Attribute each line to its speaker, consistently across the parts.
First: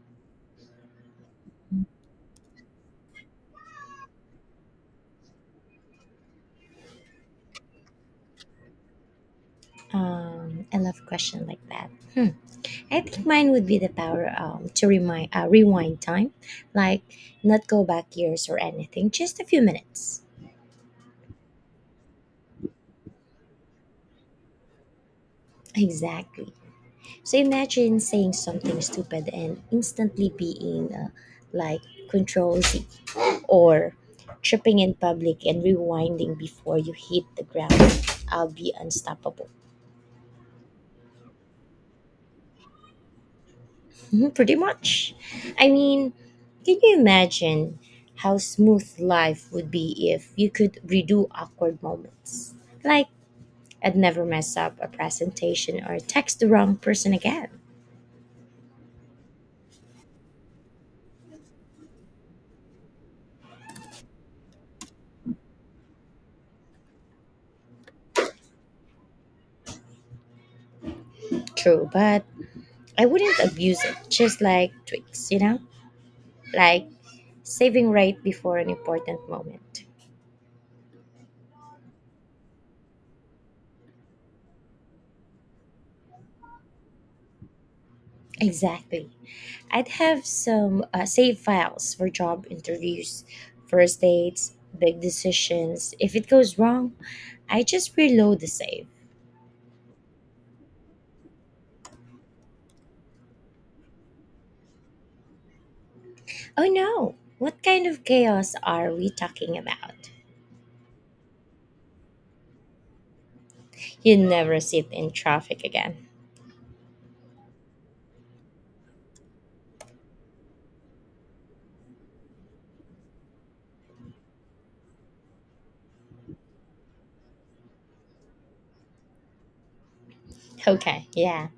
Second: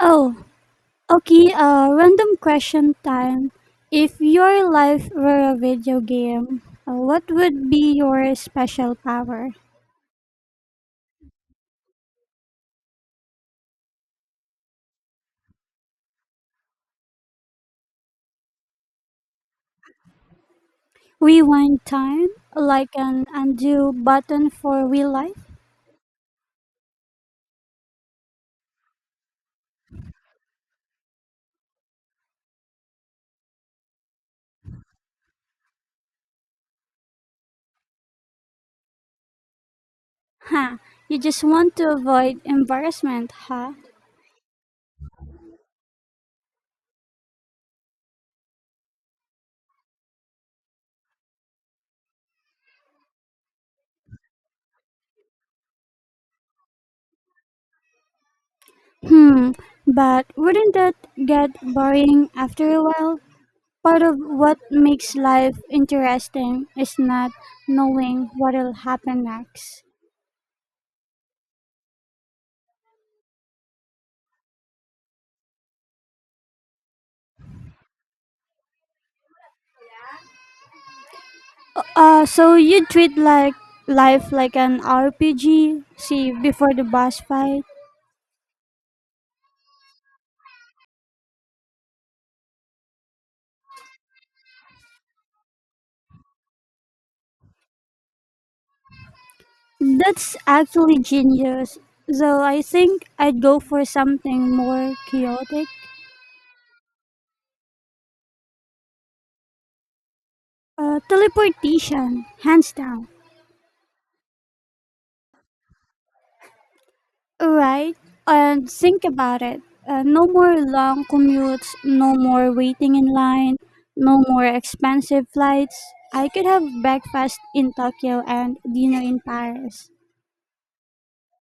Speaker 1: Oh, okay, Random question time. If your life were a video game, what would be your special power?
Speaker 2: I love question like that. Hmm. I think mine would be the power to remind rewind time, like not go back years or anything, just a few minutes.
Speaker 1: Rewind time, like an undo button for real life?
Speaker 2: Exactly. So imagine saying something stupid and instantly being like control Z or tripping in public and rewinding before you hit the ground. I'll be unstoppable.
Speaker 1: Huh, you just want to avoid embarrassment, huh?
Speaker 2: Mhm, pretty much. I mean, can you imagine how smooth life would be if you could redo awkward moments? Like, I'd never mess up a presentation or text the wrong person again.
Speaker 1: Hmm, but wouldn't that get boring after a while? Part of what makes life interesting is not knowing what'll happen next.
Speaker 2: True, but I wouldn't abuse it, just like tweaks, you know? Like saving right before an important moment.
Speaker 1: So you treat life like an RPG, see, before the boss fight.
Speaker 2: Exactly. I'd have some save files for job interviews, first dates, big decisions. If it goes wrong, I just reload the save.
Speaker 1: That's actually genius. Though I think I'd go for something more chaotic.
Speaker 2: Oh no! What kind of chaos are we talking about?
Speaker 1: Teleportation, hands down.
Speaker 2: You never sit in traffic again.
Speaker 1: Right? And think about it. No more long commutes, no more waiting in line, no more expensive flights. I could have breakfast in Tokyo and dinner in Paris.
Speaker 2: Okay, yeah,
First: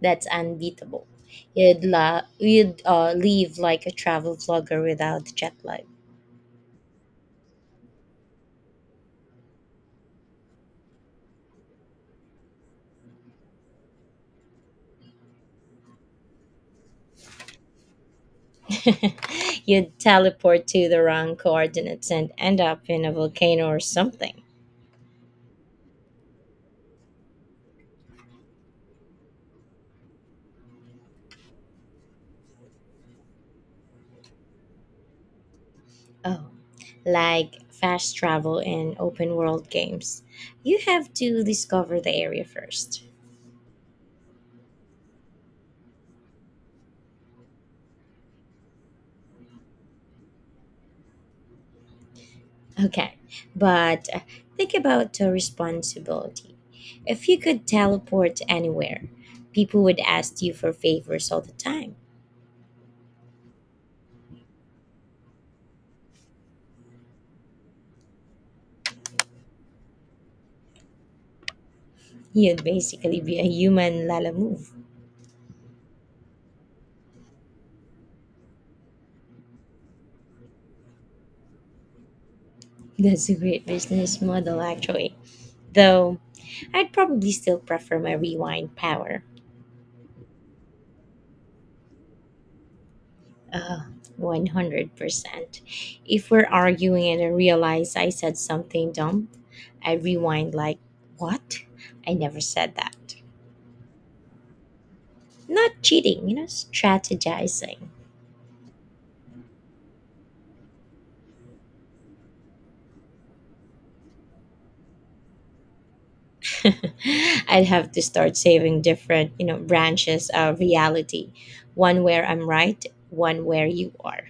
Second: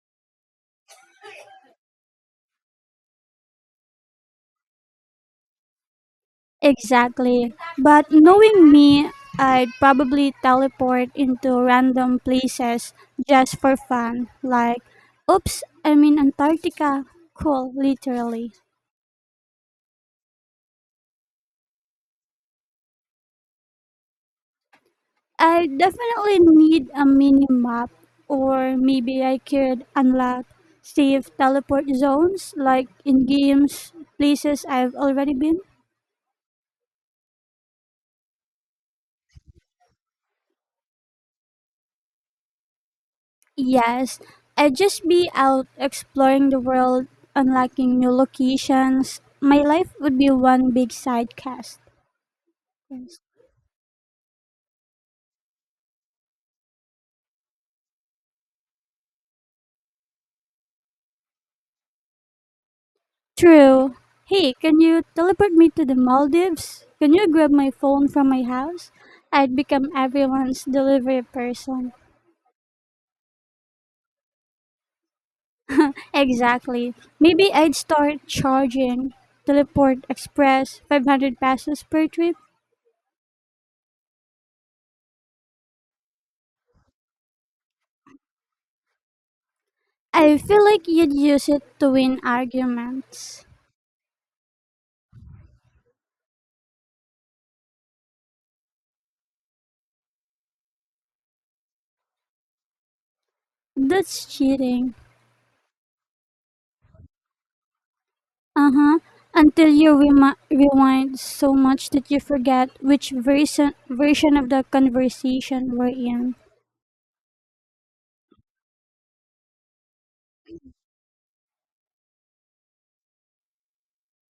Speaker 2: that's unbeatable. You'd leave like a travel vlogger without jet lag.
Speaker 1: Exactly. But knowing me, I'd probably teleport into random places just for fun. Like, oops, I'm in Antarctica. Cool, literally.
Speaker 2: You'd teleport to the wrong coordinates and end up in a volcano or something.
Speaker 1: I definitely need a mini map, or maybe I could unlock safe teleport zones like in games, places I've already been.
Speaker 2: Oh, like fast travel in open world games. You have to discover the area first.
Speaker 1: Yes, I'd just be out exploring the world, unlocking new locations. My life would be one big side cast.
Speaker 2: Okay, but think about the responsibility. If you could teleport anywhere, people would ask you for favors all the time.
Speaker 1: True. Hey, can you teleport me to the Maldives? Can you grab my phone from my house? I'd become everyone's delivery person.
Speaker 2: You'd basically be a human Lala move.
Speaker 1: Exactly. Maybe I'd start charging Teleport Express 500 pesos per trip.
Speaker 2: That's a great business model, actually, though I'd probably still prefer my rewind power.
Speaker 1: I feel like you'd use it to win arguments.
Speaker 2: Uh, 100%. If we're arguing and I realize I said something dumb, I rewind like, what? I never said that.
Speaker 1: That's cheating.
Speaker 2: Not cheating, you know, strategizing.
Speaker 1: Uh-huh. Until you rewind so much that you forget which version of the conversation we're in.
Speaker 2: I'd have to start saving different, you know, branches of reality. One where I'm right, one where you are.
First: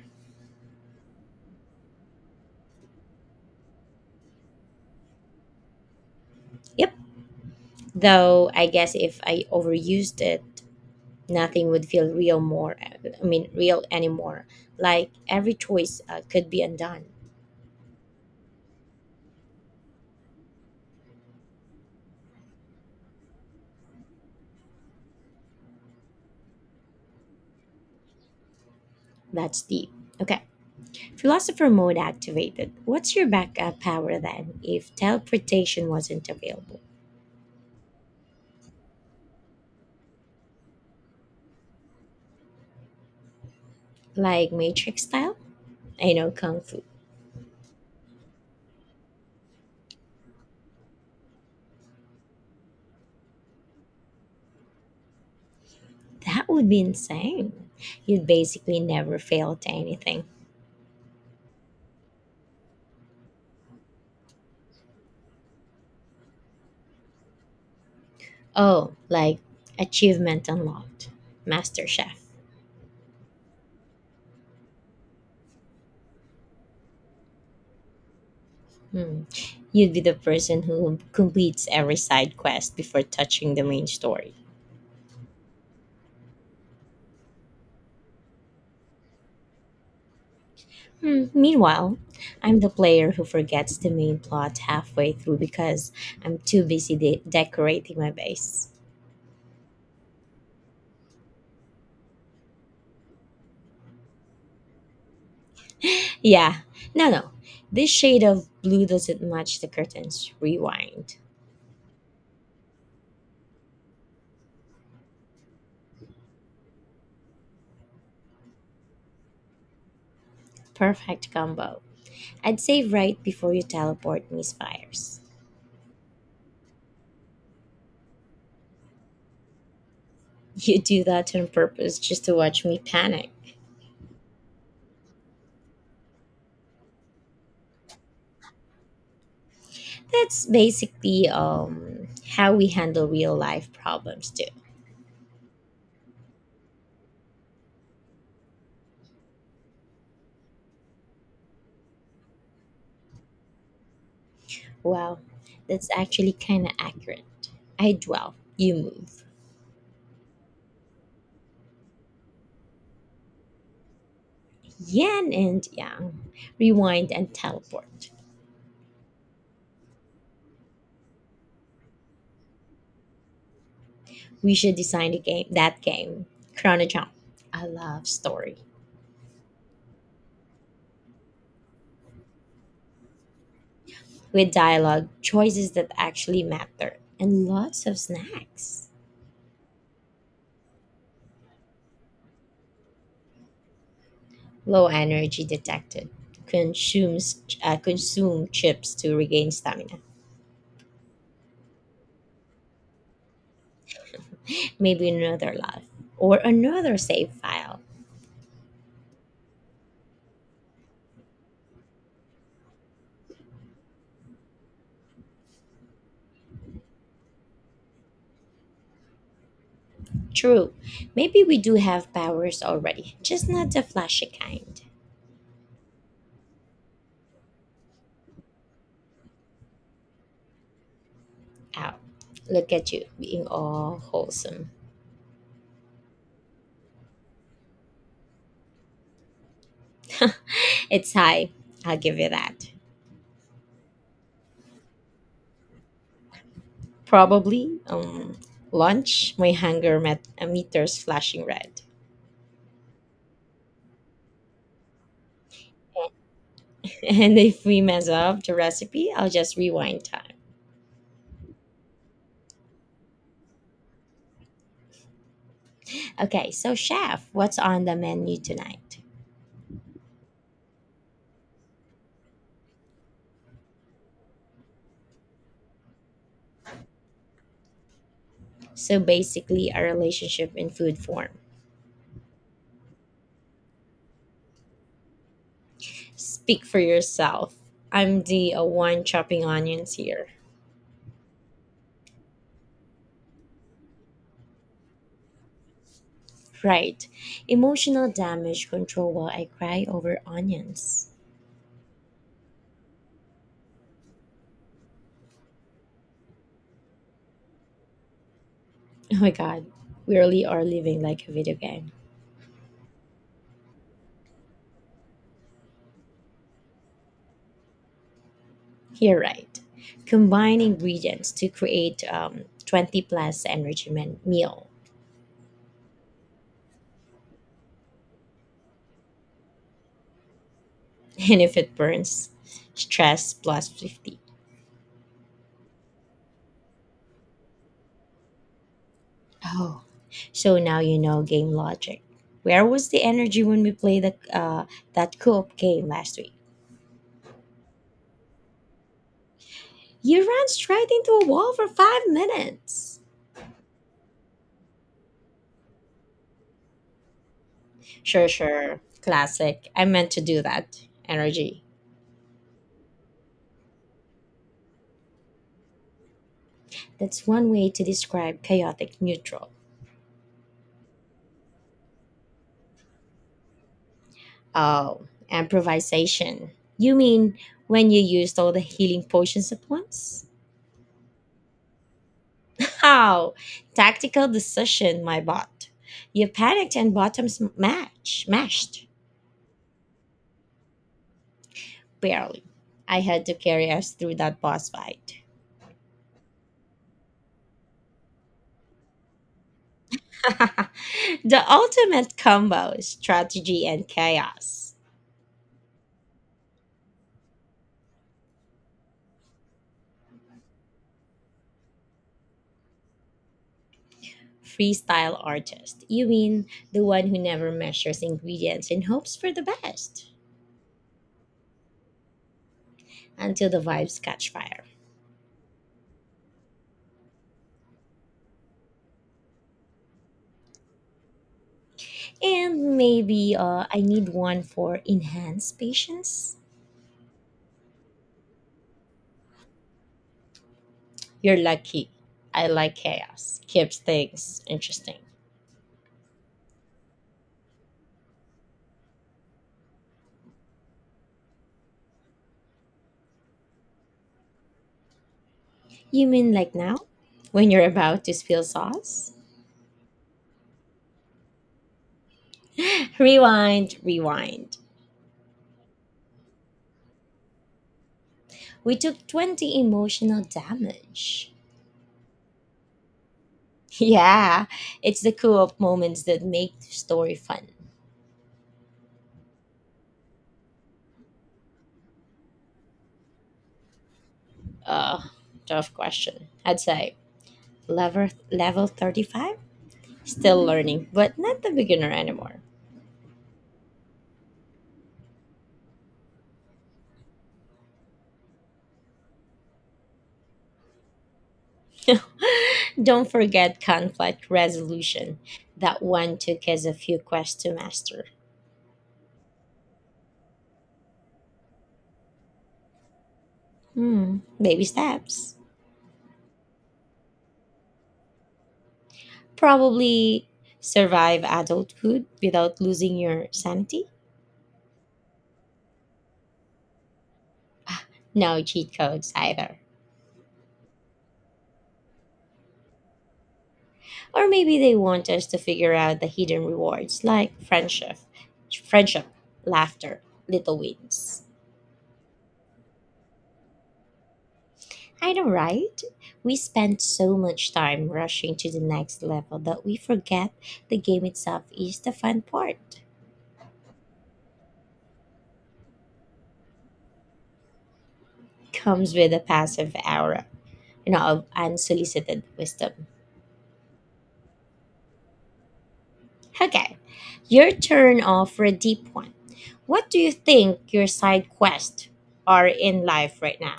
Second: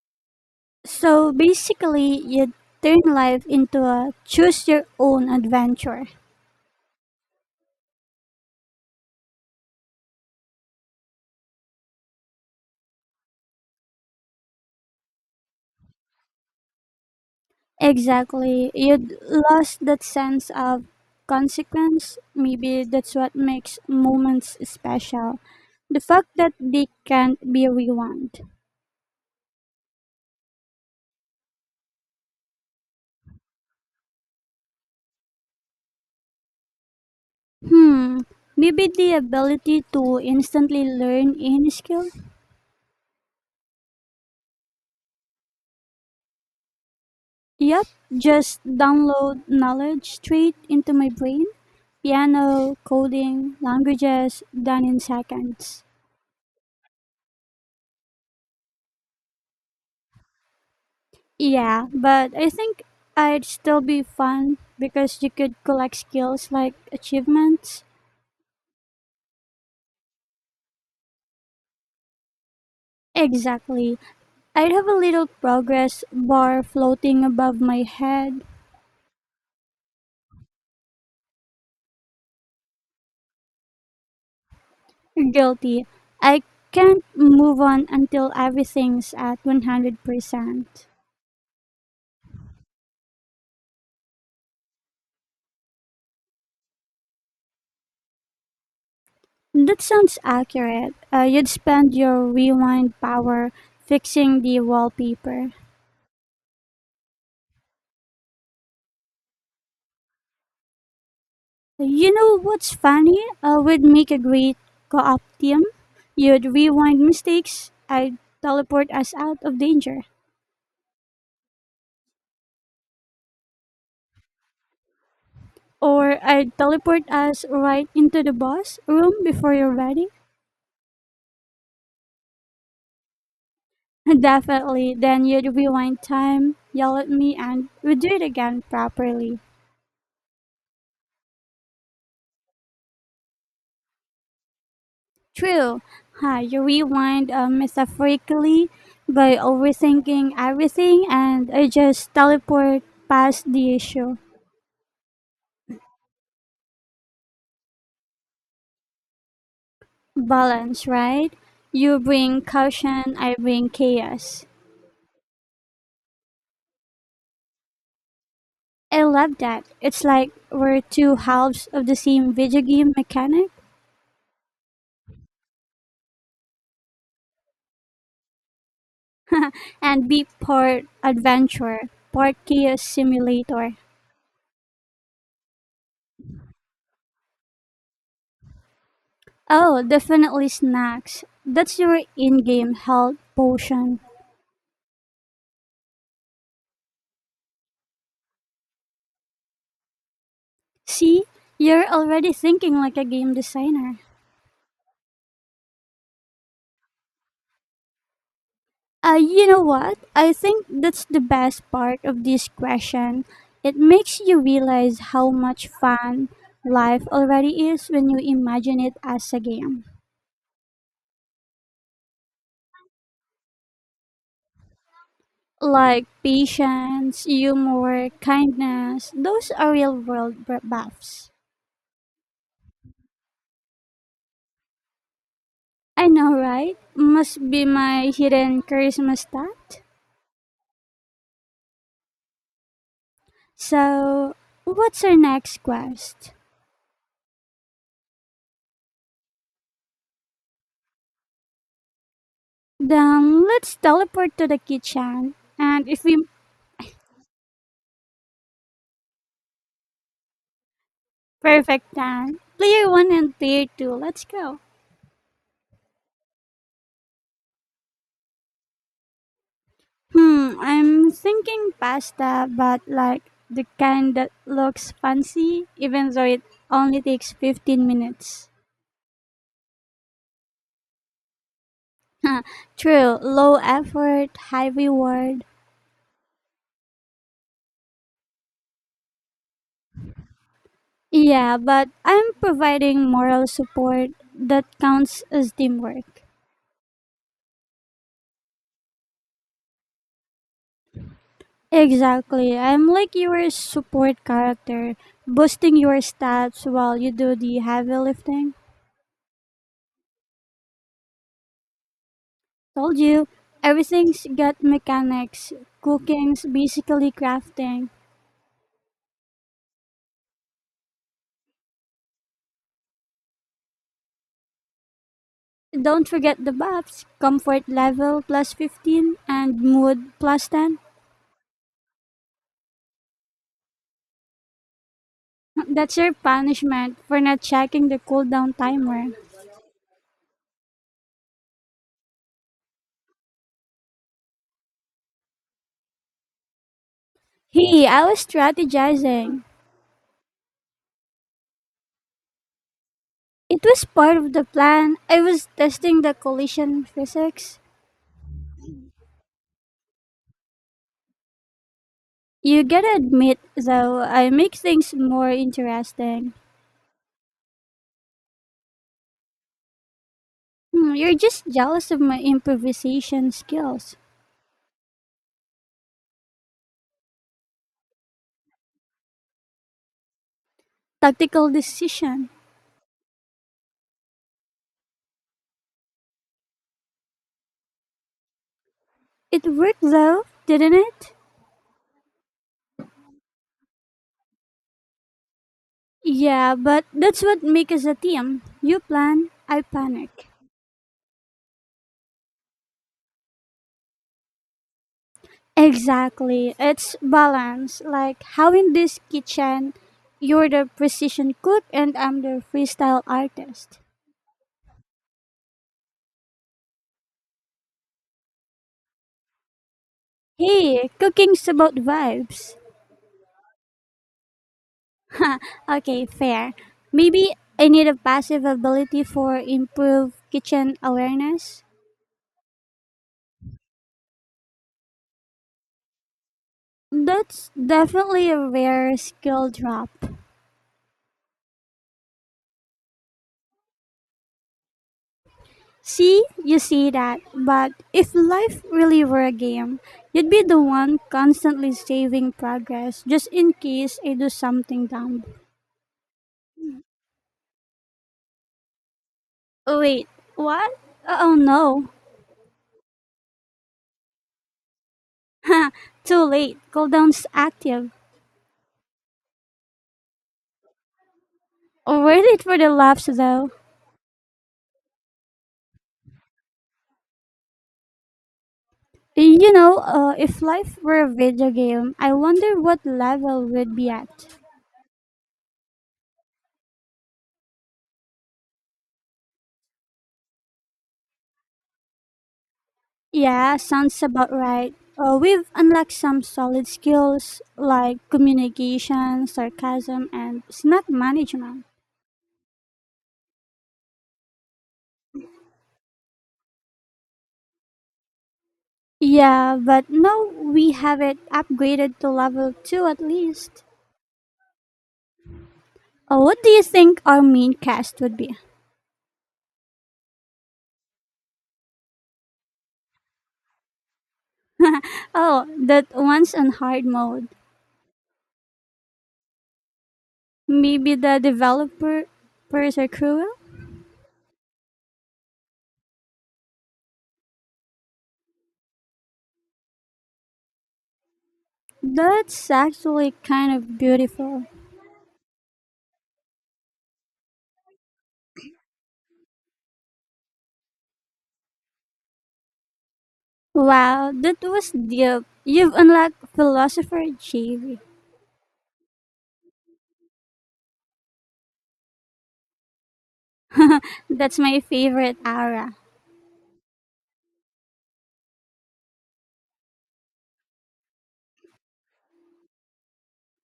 Speaker 1: So basically, you turn life into a choose your own adventure.
Speaker 2: Yep. Though I guess if I overused it, nothing would feel real more, I mean, real anymore, like every choice could be undone.
Speaker 1: Exactly. You'd lost that sense of consequence. Maybe that's what makes moments special. The fact that they can't be rewound.
Speaker 2: That's deep. Okay, philosopher mode activated. What's your backup power then if teleportation wasn't available?
Speaker 1: Hmm. Maybe the ability to instantly learn any skill.
Speaker 2: Like matrix style, I know kung fu.
Speaker 1: Yep, just download knowledge straight into my brain. Piano, coding, languages, done in seconds.
Speaker 2: That would be insane. You'd basically never fail to anything.
Speaker 1: Yeah, but I think I'd still be fun because you could collect skills like achievements.
Speaker 2: Oh, like achievement unlocked, master chef.
Speaker 1: Exactly. I'd have a little progress bar floating above my head.
Speaker 2: Hmm, you'd be the person who completes every side quest before touching the main story.
Speaker 1: Guilty. I can't move on until everything's at 100%.
Speaker 2: Hmm, meanwhile, I'm the player who forgets the main plot halfway through because I'm too busy decorating my base.
Speaker 1: That sounds accurate. You'd spend your rewind power fixing the wallpaper.
Speaker 2: Yeah, no, no. This shade of blue doesn't match the curtains. Rewind.
Speaker 1: You know what's funny? We'd make a great co-op team. You'd rewind mistakes. I'd teleport us out of danger.
Speaker 2: Perfect combo. I'd say right before you teleport me, spires.
Speaker 1: Or I'd teleport us right into the boss room before you're ready.
Speaker 2: You do that on purpose just to watch me panic.
Speaker 1: Definitely. Then you'd rewind time, yell at me, and we'd do it again properly.
Speaker 2: That's basically how we handle real life problems, too.
Speaker 1: True. Huh, you rewind metaphorically by overthinking everything and I just teleport past the issue.
Speaker 2: Wow, that's actually kind of accurate. I dwell, you move.
Speaker 1: Balance, right? You bring caution, I bring chaos.
Speaker 2: Yin and yang. Rewind and teleport.
Speaker 1: I love that. It's like we're two halves of the same video game mechanic
Speaker 2: We should design a game, that game. Chrono Jump. I love story.
Speaker 1: and be part adventurer, part chaos simulator.
Speaker 2: With dialogue, choices that actually matter, and lots of snacks.
Speaker 1: Oh, definitely snacks. That's your in-game health potion.
Speaker 2: Low energy detected. Consume chips to regain stamina.
Speaker 1: See, you're already thinking like a game designer.
Speaker 2: Maybe another life. Or another save file.
Speaker 1: You know what? I think that's the best part of this question. It makes you realize how much fun life already is when you imagine it as a game.
Speaker 2: True. Maybe we do have powers already, just not the flashy kind.
Speaker 1: Like patience, humor, kindness, those are real world buffs.
Speaker 2: Ow. Look at you being all wholesome.
Speaker 1: I know, right? Must be my hidden charisma stat.
Speaker 2: It's high. I'll give you that.
Speaker 1: So, what's our next quest?
Speaker 2: Probably lunch, my meter's flashing red.
Speaker 1: Then let's teleport to the kitchen. And if we
Speaker 2: And if we mess up the recipe, I'll just rewind time.
Speaker 1: perfect time, player one and player two, let's go.
Speaker 2: Okay, so chef, what's on the menu tonight?
Speaker 1: Hmm, I'm thinking pasta, but like the kind that looks fancy, even though it only takes 15 minutes.
Speaker 2: So basically, a relationship in food form.
Speaker 1: Huh, true, low effort, high reward.
Speaker 2: Speak for yourself. I'm the one chopping onions here.
Speaker 1: Yeah, but I'm providing moral support that counts as teamwork.
Speaker 2: Right. Emotional damage control while I cry over onions.
Speaker 1: Exactly. I'm like your support character, boosting your stats while you do the heavy lifting.
Speaker 2: Oh my god, we really are living like a video game.
Speaker 1: Told you, everything's got mechanics, cooking's basically crafting.
Speaker 2: You're right. Combine ingredients to create 20 plus energy meal.
Speaker 1: Don't forget the buffs comfort level plus 15 and mood plus 10.
Speaker 2: And if it burns, stress plus 50.
Speaker 1: That's your punishment for not checking the cooldown timer.
Speaker 2: Oh, so now you know game logic. Where was the energy when we played the, that co-op game last week?
Speaker 1: Hey, I was strategizing.
Speaker 2: You ran straight into a wall for 5 minutes.
Speaker 1: It was part of the plan. I was testing the collision physics.
Speaker 2: Sure, sure. Classic. I meant to do that. Energy.
Speaker 1: You gotta admit, though, I make things more interesting.
Speaker 2: That's one way to describe chaotic neutral.
Speaker 1: Hmm, you're just jealous of my improvisation skills.
Speaker 2: Oh, improvisation. You mean when you used all the healing potions at once?
Speaker 1: Tactical decision.
Speaker 2: How? Tactical decision, my bot. You panicked and bottoms match mashed.
Speaker 1: It worked, though, didn't it?
Speaker 2: Barely. I had to carry us through that boss fight.
Speaker 1: Yeah, but that's what makes us a team. You plan, I panic.
Speaker 2: The ultimate combo, strategy and chaos.
Speaker 1: Exactly. It's balance. Like how in this kitchen, you're the precision cook and I'm the freestyle artist.
Speaker 2: Freestyle artist. You mean the one who never measures ingredients and hopes for the best
Speaker 1: Hey, cooking's about vibes.
Speaker 2: until the vibes catch fire.
Speaker 1: Okay, fair. Maybe I need a passive ability for improved kitchen awareness.
Speaker 2: And maybe I need one for enhanced patience.
Speaker 1: That's definitely a rare skill drop.
Speaker 2: You're lucky. I like chaos. Keeps things interesting.
Speaker 1: See, you see that, but if life really were a game, you'd be the one constantly saving progress just in case I do something dumb.
Speaker 2: You mean like now? When you're about to spill sauce?
Speaker 1: Oh, wait, what? Oh no,
Speaker 2: Rewind, rewind.
Speaker 1: too late. Cooldown's active.
Speaker 2: We took 20 emotional damage.
Speaker 1: Worth it for the laughs though.
Speaker 2: Yeah, it's the co op moments that make the story fun.
Speaker 1: You know, if life were a video game, I wonder what level we'd be at.
Speaker 2: Uh, tough question. I'd say level 35? Still learning, but not the beginner anymore.
Speaker 1: Yeah, sounds about right. We've unlocked some solid skills like communication, sarcasm, and snack management.
Speaker 2: Don't forget conflict resolution. That one took us a few quests to master.
Speaker 1: Yeah, but no, we have it upgraded to level 2 at least.
Speaker 2: Hmm, baby steps.
Speaker 1: What do you think our main cast would be?
Speaker 2: Probably survive adulthood without losing your sanity.
Speaker 1: Oh, that one's on hard mode.
Speaker 2: No cheat codes either.
Speaker 1: Maybe the developers are cruel?
Speaker 2: Or maybe they want us to figure out the hidden rewards like friendship, laughter, little wins.
Speaker 1: That's actually kind of beautiful.
Speaker 2: I know, right? We spend so much time rushing to the next level that we forget the game itself is the fun part.
Speaker 1: Wow, that was deep. You've unlocked philosopher JV.
Speaker 2: Comes with a passive aura, you know, of unsolicited wisdom.
Speaker 1: That's my favorite aura.
Speaker 2: Okay, your turn off for a deep one. What do you think your side quests are in life right now?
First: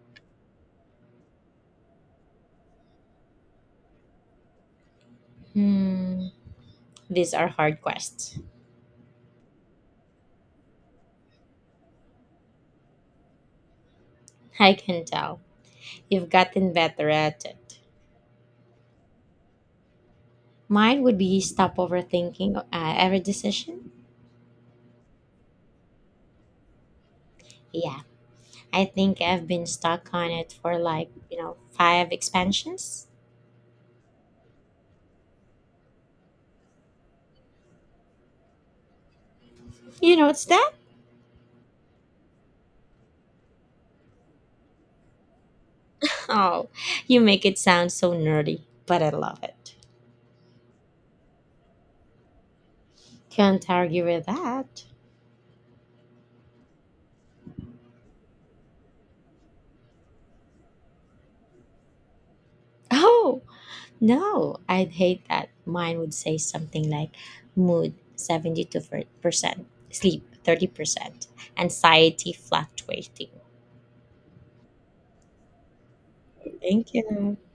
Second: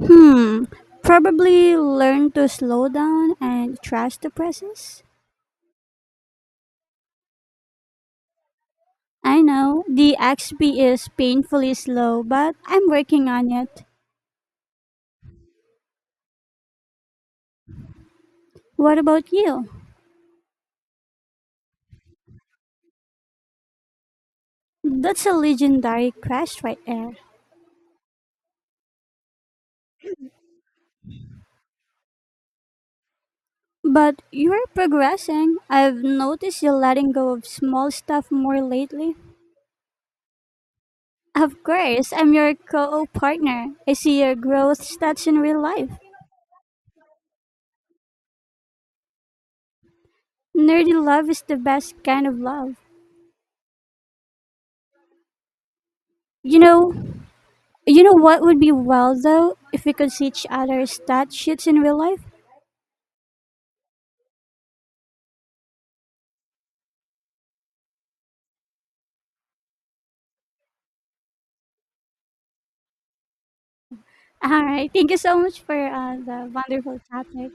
Speaker 1: Hmm, probably learn to slow down and trust the process.
Speaker 2: Hmm, these are hard quests.
Speaker 1: I know the XP is painfully slow, but I'm working on it.
Speaker 2: I can tell. You've gotten better at it.
Speaker 1: What about you?
Speaker 2: Mine would be stop overthinking every decision.
Speaker 1: That's a legendary quest right there.
Speaker 2: Yeah, I think I've been stuck on it for like, you know, five expansions.
Speaker 1: But you're progressing. I've noticed you letting go of small stuff more lately.
Speaker 2: You know, it's that?
Speaker 1: Of course, I'm your co partner. I see your growth stats in real life.
Speaker 2: Oh, you make it sound so nerdy, but I love it.
Speaker 1: Nerdy love is the best kind of love.
Speaker 2: Can't argue with that.
Speaker 1: You know, you know what would be well though if we could see each other's stat sheets in real life.
Speaker 2: Oh, no, I'd hate that. Mine would say something like mood 72%, sleep 30%, anxiety fluctuating.
Speaker 1: All right, thank you so much for the
Speaker 2: Thank
Speaker 1: wonderful
Speaker 2: you.
Speaker 1: topic.